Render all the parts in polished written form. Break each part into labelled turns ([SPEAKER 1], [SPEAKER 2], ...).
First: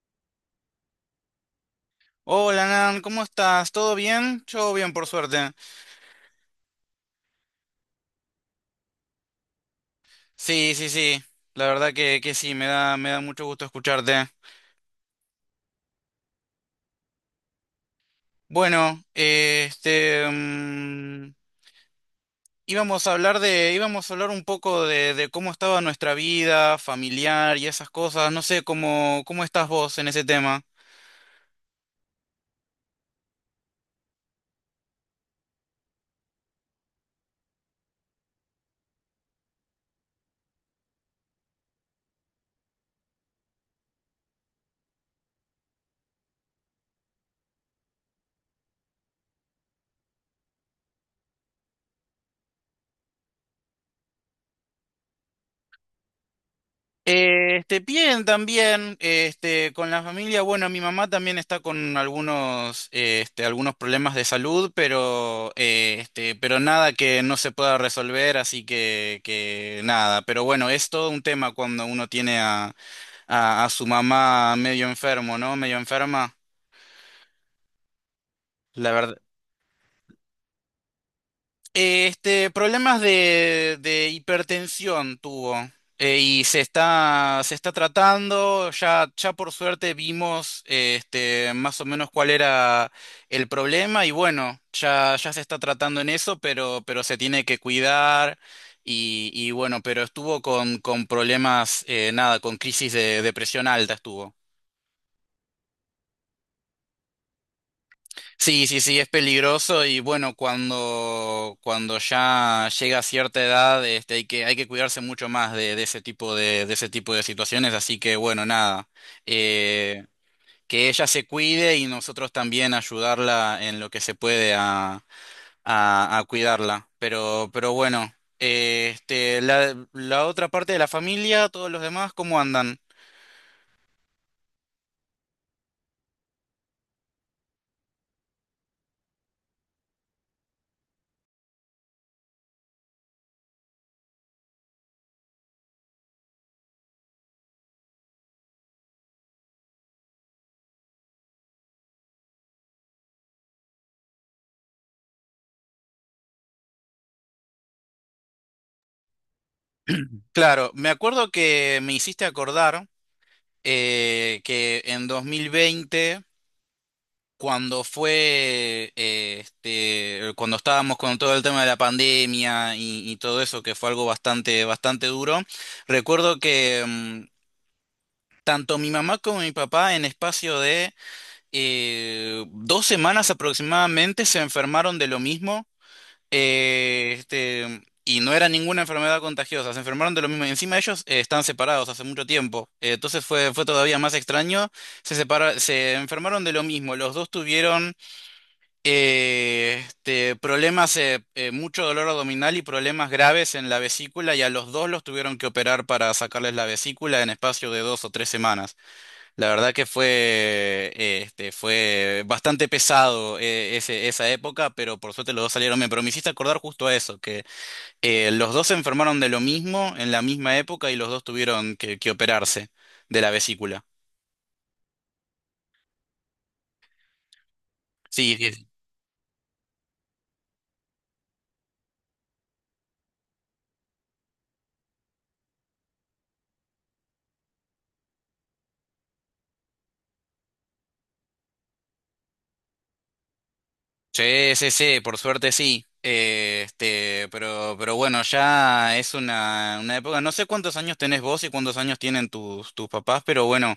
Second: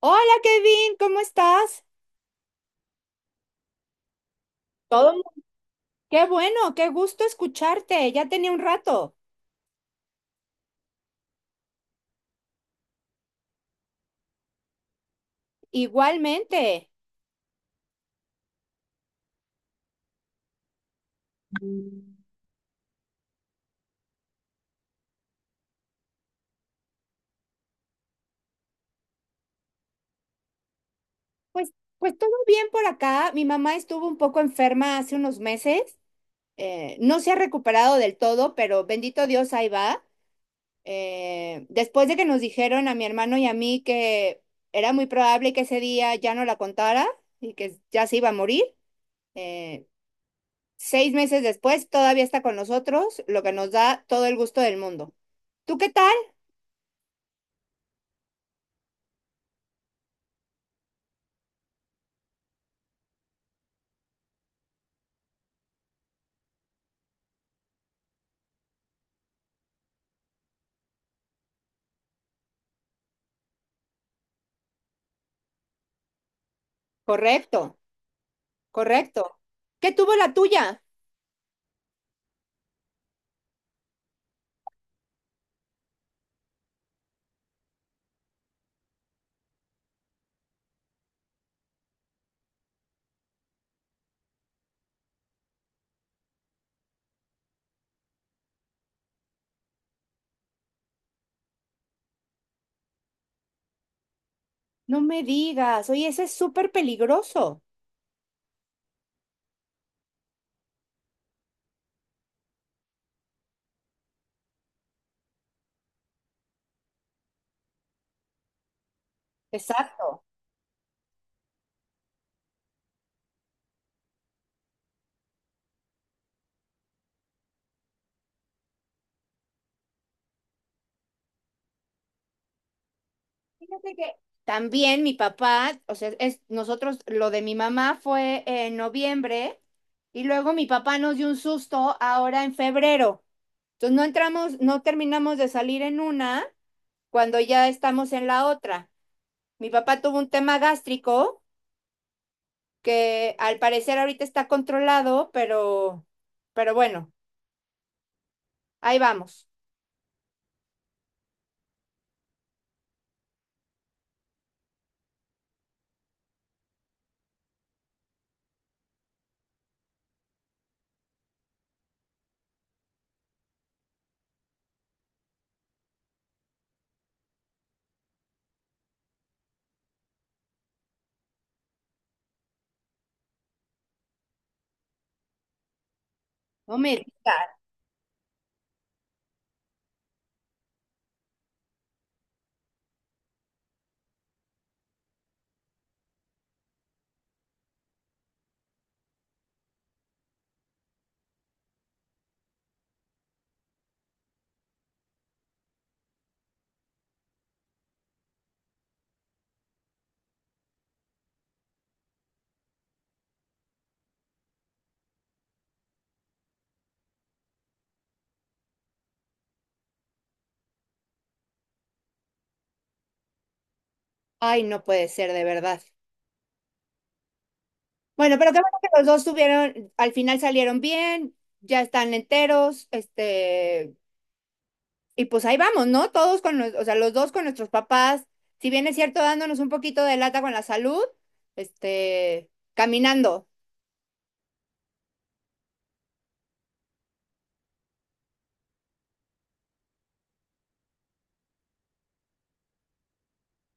[SPEAKER 1] Hola Kevin, ¿cómo estás?
[SPEAKER 2] Hola, Nan, ¿cómo estás? ¿Todo bien? Yo bien, por
[SPEAKER 1] Todo mu-
[SPEAKER 2] suerte.
[SPEAKER 1] Qué bueno, qué gusto escucharte. Ya tenía un rato.
[SPEAKER 2] Sí, sí, sí. La verdad que sí, me da mucho gusto escucharte.
[SPEAKER 1] Igualmente.
[SPEAKER 2] Bueno, este, íbamos a hablar un poco de cómo estaba nuestra vida familiar y esas cosas. No sé, cómo estás vos en ese tema.
[SPEAKER 1] Pues, pues todo bien por acá. Mi mamá estuvo un poco enferma hace unos meses. No se ha recuperado del todo, pero bendito Dios, ahí va. Después de que nos dijeron a mi hermano y a mí que era muy probable que ese día ya no la contara y que ya se iba a morir, eh, 6 meses después, todavía está con nosotros, lo que nos da todo el gusto del mundo. ¿Tú qué tal?
[SPEAKER 2] Este, bien, también, este, con la familia, bueno, mi mamá también está con algunos problemas de salud, pero nada que no se pueda resolver, así que nada. Pero bueno, es todo un tema cuando uno tiene a, a su mamá medio enfermo, ¿no? Medio enferma.
[SPEAKER 1] Correcto,
[SPEAKER 2] La verdad,
[SPEAKER 1] correcto. ¿Qué tuvo la tuya?
[SPEAKER 2] Este, problemas de hipertensión tuvo, y se está tratando, ya por suerte vimos, este, más o menos cuál era el problema y bueno, ya se está tratando en eso, pero se tiene que cuidar y bueno, pero estuvo con problemas, nada, con crisis de depresión alta estuvo.
[SPEAKER 1] No me digas, oye, ese es súper peligroso.
[SPEAKER 2] Sí, sí, sí, es peligroso y bueno, cuando ya llega a cierta edad, este, hay que cuidarse mucho más de ese tipo de ese tipo de situaciones, así que bueno, nada, eh,
[SPEAKER 1] Exacto.
[SPEAKER 2] que ella se cuide y nosotros también ayudarla en lo que se puede a, a cuidarla. Pero bueno, este, la otra parte de la familia, todos los demás, ¿cómo andan?
[SPEAKER 1] Fíjate que también mi papá, o sea, es, nosotros, lo de mi mamá fue en noviembre y luego mi papá nos dio un susto ahora en febrero. Entonces no terminamos de salir en una cuando ya estamos en la otra. Mi papá tuvo un tema gástrico que al parecer ahorita está controlado, pero bueno, ahí vamos.
[SPEAKER 2] Claro, me acuerdo que me hiciste acordar, que en 2020, este, cuando estábamos con todo el tema de la pandemia y todo eso, que fue algo bastante, bastante duro. Recuerdo que tanto mi mamá como mi papá en espacio de, 2 semanas aproximadamente, se enfermaron de lo mismo.
[SPEAKER 1] No me digas.
[SPEAKER 2] Este, y no era ninguna enfermedad contagiosa, se enfermaron de lo mismo. Y encima ellos, están separados hace mucho tiempo, entonces fue todavía más extraño. Se enfermaron de lo mismo, los dos tuvieron, este, problemas, mucho dolor abdominal y problemas graves en la vesícula, y a los dos los tuvieron que operar para sacarles la vesícula en espacio de 2 o 3 semanas. La verdad que fue bastante pesado, esa época, pero por suerte los dos salieron bien. Pero me hiciste acordar justo a eso, que, los dos se enfermaron de lo mismo en la misma época y los dos tuvieron que operarse de la vesícula.
[SPEAKER 1] Ay, no puede ser de verdad.
[SPEAKER 2] Sí,
[SPEAKER 1] Bueno, pero qué bueno que los dos tuvieron, al final salieron bien, ya están enteros, este, y pues ahí vamos, ¿no? Todos con los, o sea, los dos con nuestros papás, si bien es cierto, dándonos un poquito de lata con la salud, este, caminando.
[SPEAKER 2] Sí, sí, sí, por suerte sí. Este, pero, bueno, ya es una época. No sé cuántos años tenés vos y cuántos años tienen tus papás, pero bueno,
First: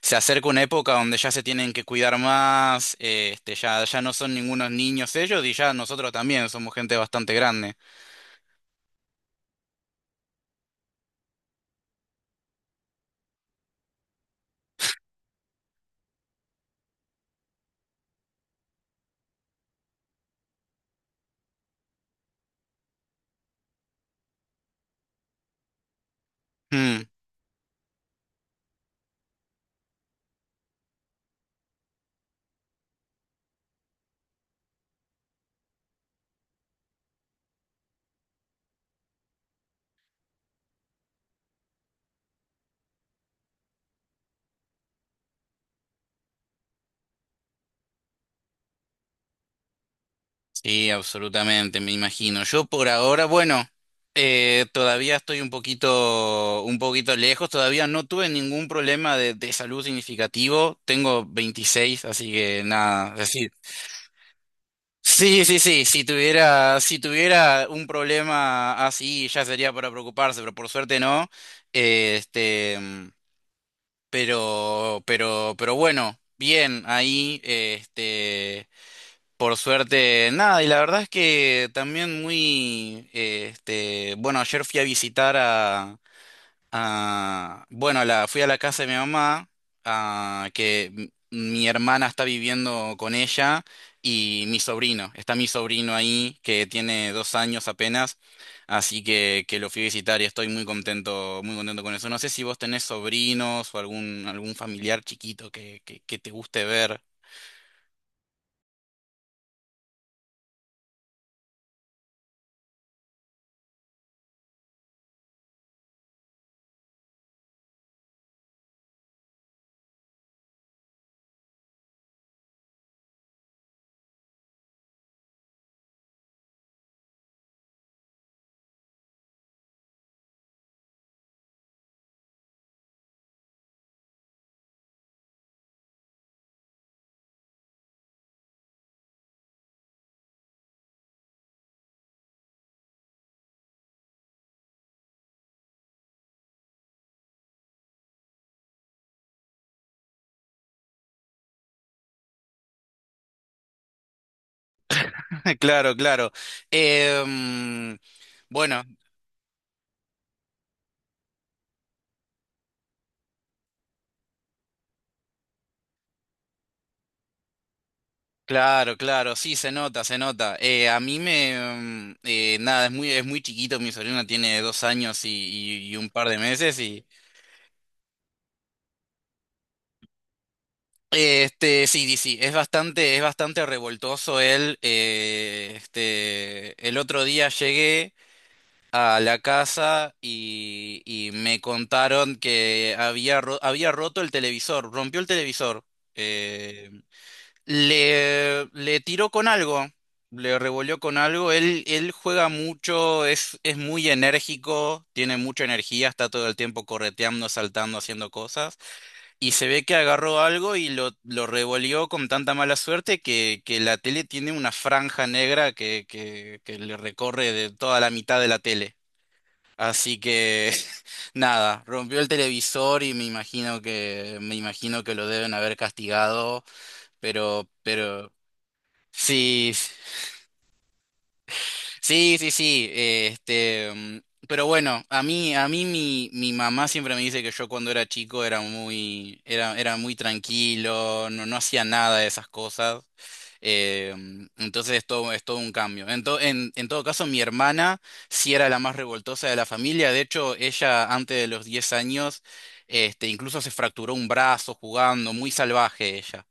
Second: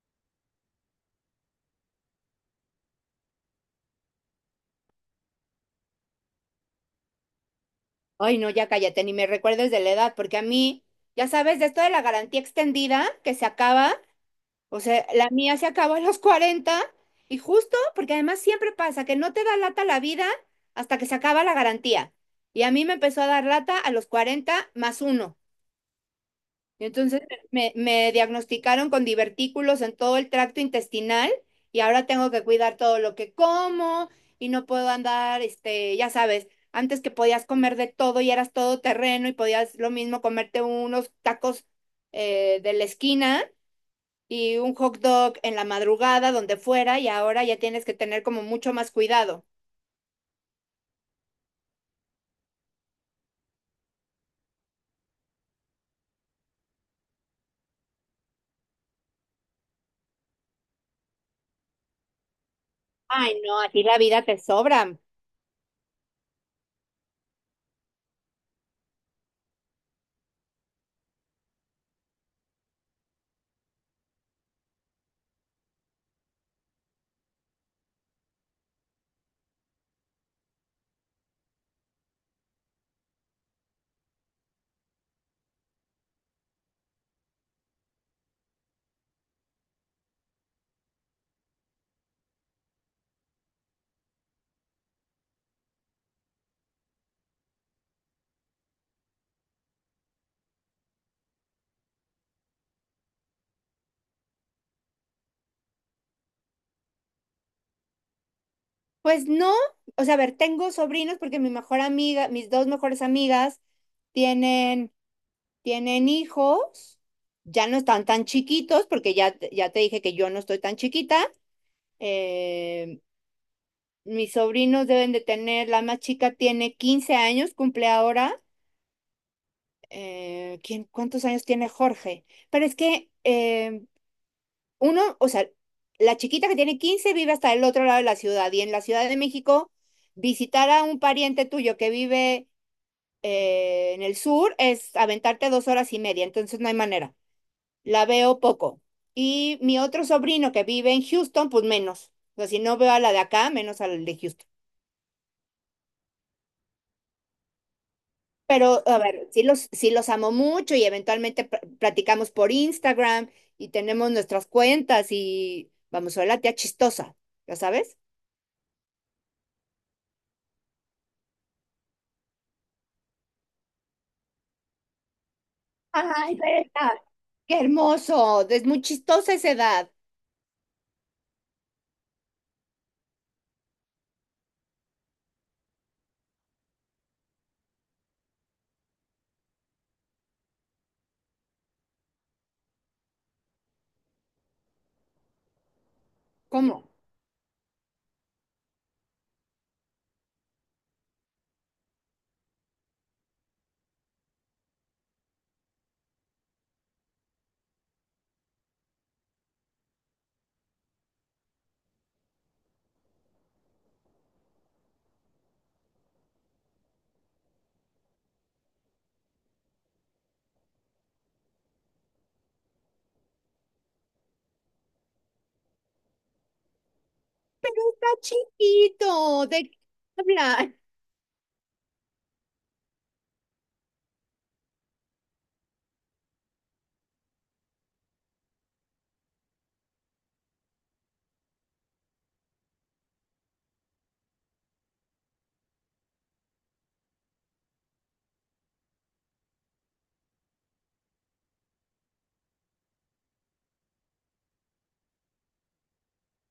[SPEAKER 2] se acerca una época donde ya se tienen que cuidar más, este, ya no son ningunos niños ellos y ya nosotros también somos gente bastante grande.
[SPEAKER 1] Ay, no, ya cállate, ni me recuerdes de la edad, porque a mí, ya sabes, de esto de la garantía extendida que se acaba, o sea, la mía se acabó a los 40 y justo porque además siempre pasa que no te da lata la vida hasta que se acaba la garantía. Y a mí me empezó a dar lata a los 40 más 1.
[SPEAKER 2] Hmm.
[SPEAKER 1] Entonces me diagnosticaron con divertículos en todo el tracto intestinal y ahora tengo que cuidar todo lo que como y no puedo andar, este, ya sabes, antes que podías comer de todo y eras todo terreno y podías lo mismo comerte unos tacos de la esquina y un hot dog en la madrugada, donde fuera, y ahora ya tienes que tener como mucho más cuidado.
[SPEAKER 2] Sí, absolutamente, me imagino. Yo por ahora, bueno, todavía estoy un poquito lejos, todavía no tuve ningún problema de salud significativo. Tengo 26, así que nada, es
[SPEAKER 1] Ay,
[SPEAKER 2] decir.
[SPEAKER 1] no, a ti la vida te sobra.
[SPEAKER 2] Sí, sí, sí, si tuviera un problema así ya sería para preocuparse, pero por suerte no. Este, pero bueno, bien, ahí, este. Por suerte, nada, y la verdad es que también muy, este, bueno, ayer fui a visitar a, fui a la casa de mi mamá, a, que mi hermana está viviendo con ella, y está mi sobrino ahí, que tiene 2 años apenas, así que lo fui a visitar y estoy muy contento con eso. No sé si vos tenés sobrinos o algún familiar chiquito que te guste ver.
[SPEAKER 1] Pues no, o sea, a ver, tengo sobrinos porque mi mejor amiga, mis dos mejores amigas tienen, tienen hijos, ya no están tan chiquitos porque ya, ya te dije que yo no estoy tan chiquita. eh, Mis sobrinos deben de tener, la más chica tiene 15 años, cumple ahora. ¿Quién, cuántos años tiene Jorge? Pero es que uno, o sea, la chiquita que tiene 15 vive hasta el otro lado de la ciudad y en la Ciudad de México visitar a un pariente tuyo que vive en el sur es aventarte 2 horas y media, entonces no hay manera. La veo poco. Y mi otro sobrino que vive en Houston, pues menos. O sea, si no veo a la de acá, menos a la de Houston.
[SPEAKER 2] Claro, claro. Em, bueno,
[SPEAKER 1] Pero, a ver, sí los amo mucho y eventualmente platicamos por Instagram y tenemos nuestras cuentas y vamos, soy la tía chistosa, ¿ya sabes?
[SPEAKER 2] claro, claro, sí, se nota, se nota. A mí me, nada, es muy chiquito. Mi sobrina tiene 2 años y un par
[SPEAKER 1] Ay,
[SPEAKER 2] de
[SPEAKER 1] pero
[SPEAKER 2] meses y,
[SPEAKER 1] ¡Qué hermoso! Es muy chistosa esa edad.
[SPEAKER 2] este, sí, sí, sí, es bastante revoltoso él. Este, el otro día llegué a la casa y me contaron que había roto el televisor, rompió el televisor.
[SPEAKER 1] ¿Cómo?
[SPEAKER 2] eh, le tiró con algo, le revolvió con algo. Él juega mucho, es muy enérgico, tiene mucha energía, está todo el tiempo correteando, saltando, haciendo cosas. Y se ve que agarró algo y lo revolvió con tanta mala suerte que la tele tiene una franja negra que le recorre de toda la mitad de la tele. Así que nada, rompió el televisor y me imagino que lo deben haber castigado. Pero,
[SPEAKER 1] Pero está
[SPEAKER 2] pero
[SPEAKER 1] chiquito, ¿de
[SPEAKER 2] Sí,
[SPEAKER 1] qué habla?
[SPEAKER 2] sí, sí, sí. Este, pero bueno, a mí, mi mamá siempre me dice que yo cuando era chico era muy tranquilo, no hacía nada de esas cosas. Entonces es todo, un cambio. En todo caso, mi hermana sí era la más revoltosa de la familia. De hecho, ella antes de los 10 años, este, incluso se fracturó un brazo jugando, muy salvaje ella.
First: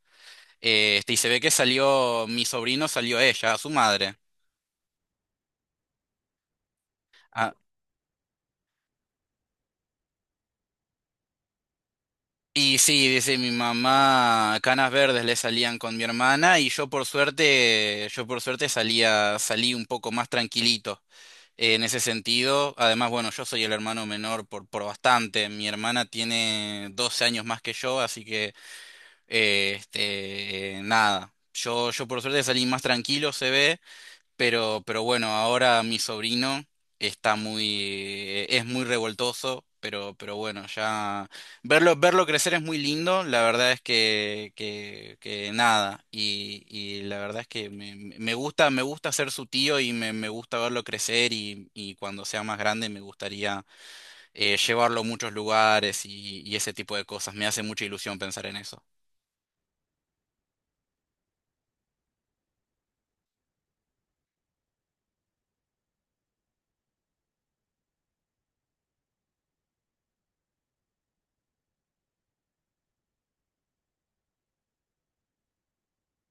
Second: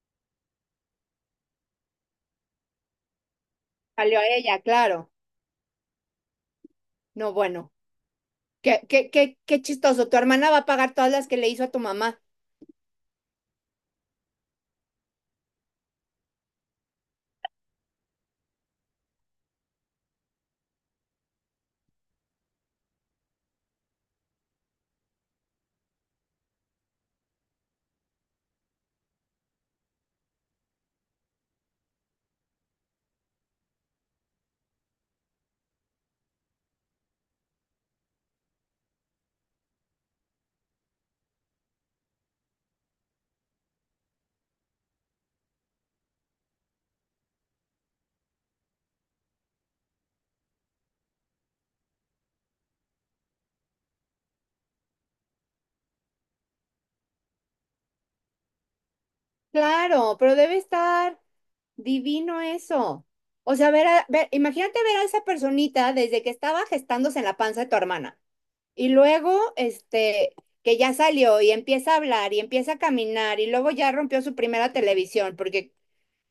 [SPEAKER 2] Este, y se ve que mi sobrino salió ella, a su madre.
[SPEAKER 1] Salió a ella, claro. No, bueno, qué chistoso. Tu hermana va a pagar todas las que le hizo a tu mamá.
[SPEAKER 2] Y sí, dice mi mamá, canas verdes le salían con mi hermana, y yo por suerte, salí un poco más tranquilito, en ese sentido. Además, bueno, yo soy el hermano menor por bastante. Mi hermana tiene 12 años más que yo, así que, este, nada. Yo por suerte salí más tranquilo, se ve. Pero bueno, ahora mi sobrino es muy revoltoso, pero bueno, ya verlo crecer es muy lindo, la verdad es que nada, y la verdad es que me gusta ser su tío y me gusta verlo crecer y cuando sea más grande me gustaría, llevarlo a muchos lugares y ese tipo de cosas. Me hace mucha ilusión pensar en eso.
[SPEAKER 1] Claro, pero debe estar divino eso. O sea, ver, ver, imagínate ver a esa personita desde que estaba gestándose en la panza de tu hermana. Y luego, este, que ya salió y empieza a hablar y empieza a caminar y luego ya rompió su primera televisión, porque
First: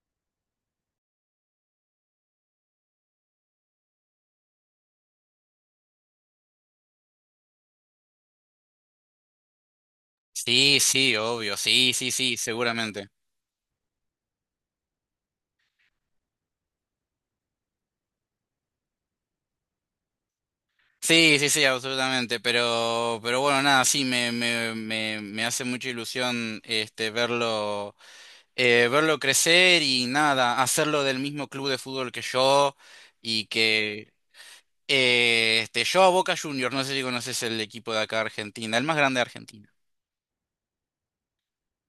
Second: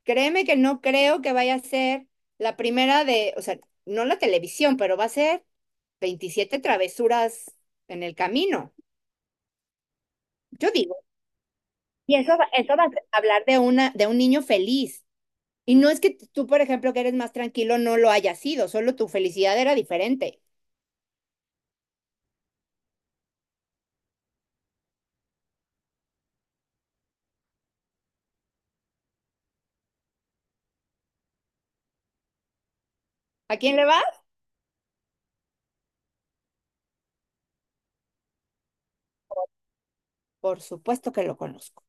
[SPEAKER 1] créeme que no creo que vaya a ser la primera de, o sea, no la televisión, pero va a ser 27 travesuras en el camino, yo
[SPEAKER 2] Sí,
[SPEAKER 1] digo.
[SPEAKER 2] sí, obvio, sí, sí,
[SPEAKER 1] Y
[SPEAKER 2] sí,
[SPEAKER 1] eso, eso va
[SPEAKER 2] seguramente.
[SPEAKER 1] a hablar de, una, de un niño feliz. Y no es que tú, por ejemplo, que eres más tranquilo, no lo hayas sido, solo tu felicidad era diferente.
[SPEAKER 2] Sí, sí, sí, absolutamente. Pero bueno, nada, sí, me hace mucha ilusión este verlo, verlo crecer y nada, hacerlo del mismo club de fútbol que yo y
[SPEAKER 1] ¿A quién le va?
[SPEAKER 2] que este, yo a Boca Juniors, no sé si conoces el equipo de acá de Argentina, el más grande de Argentina.
[SPEAKER 1] Por supuesto que lo conozco.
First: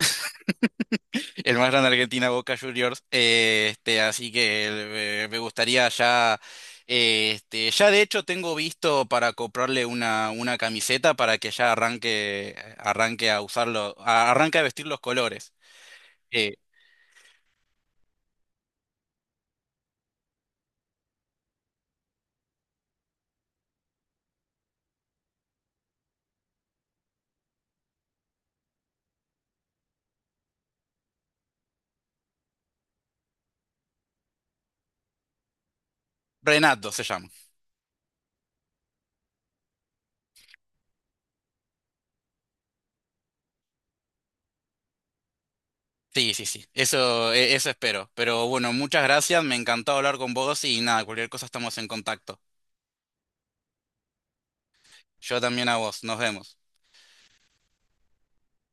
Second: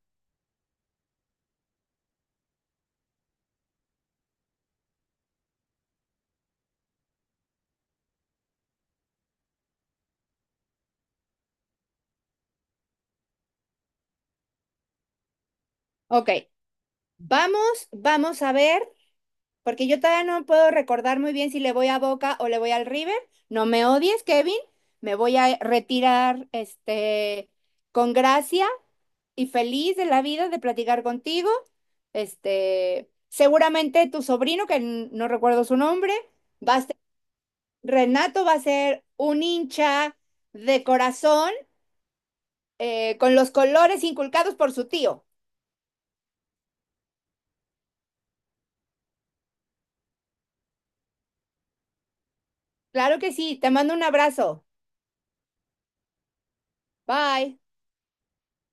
[SPEAKER 2] El más grande de Argentina, Boca Juniors. Este, así que, me gustaría ya. Este, ya de hecho tengo visto para comprarle una camiseta para que ya arranque a usarlo, arranque a vestir los colores.
[SPEAKER 1] Ok,
[SPEAKER 2] Eh,
[SPEAKER 1] vamos a ver, porque yo todavía no puedo recordar muy bien si le voy a Boca o le voy al River. No me odies, Kevin. Me voy a retirar este, con gracia y feliz de la vida de platicar contigo. Este, seguramente tu sobrino, que no recuerdo su nombre, va a
[SPEAKER 2] Renato
[SPEAKER 1] ser,
[SPEAKER 2] se llama.
[SPEAKER 1] Renato va a ser un hincha de corazón con los colores inculcados por su tío.
[SPEAKER 2] Sí, sí, sí. Eso espero. Pero bueno, muchas gracias. Me encantó hablar con vos y nada, cualquier cosa estamos en contacto.
[SPEAKER 1] Claro que sí, te mando un abrazo.
[SPEAKER 2] Yo también a vos. Nos vemos.
[SPEAKER 1] Bye.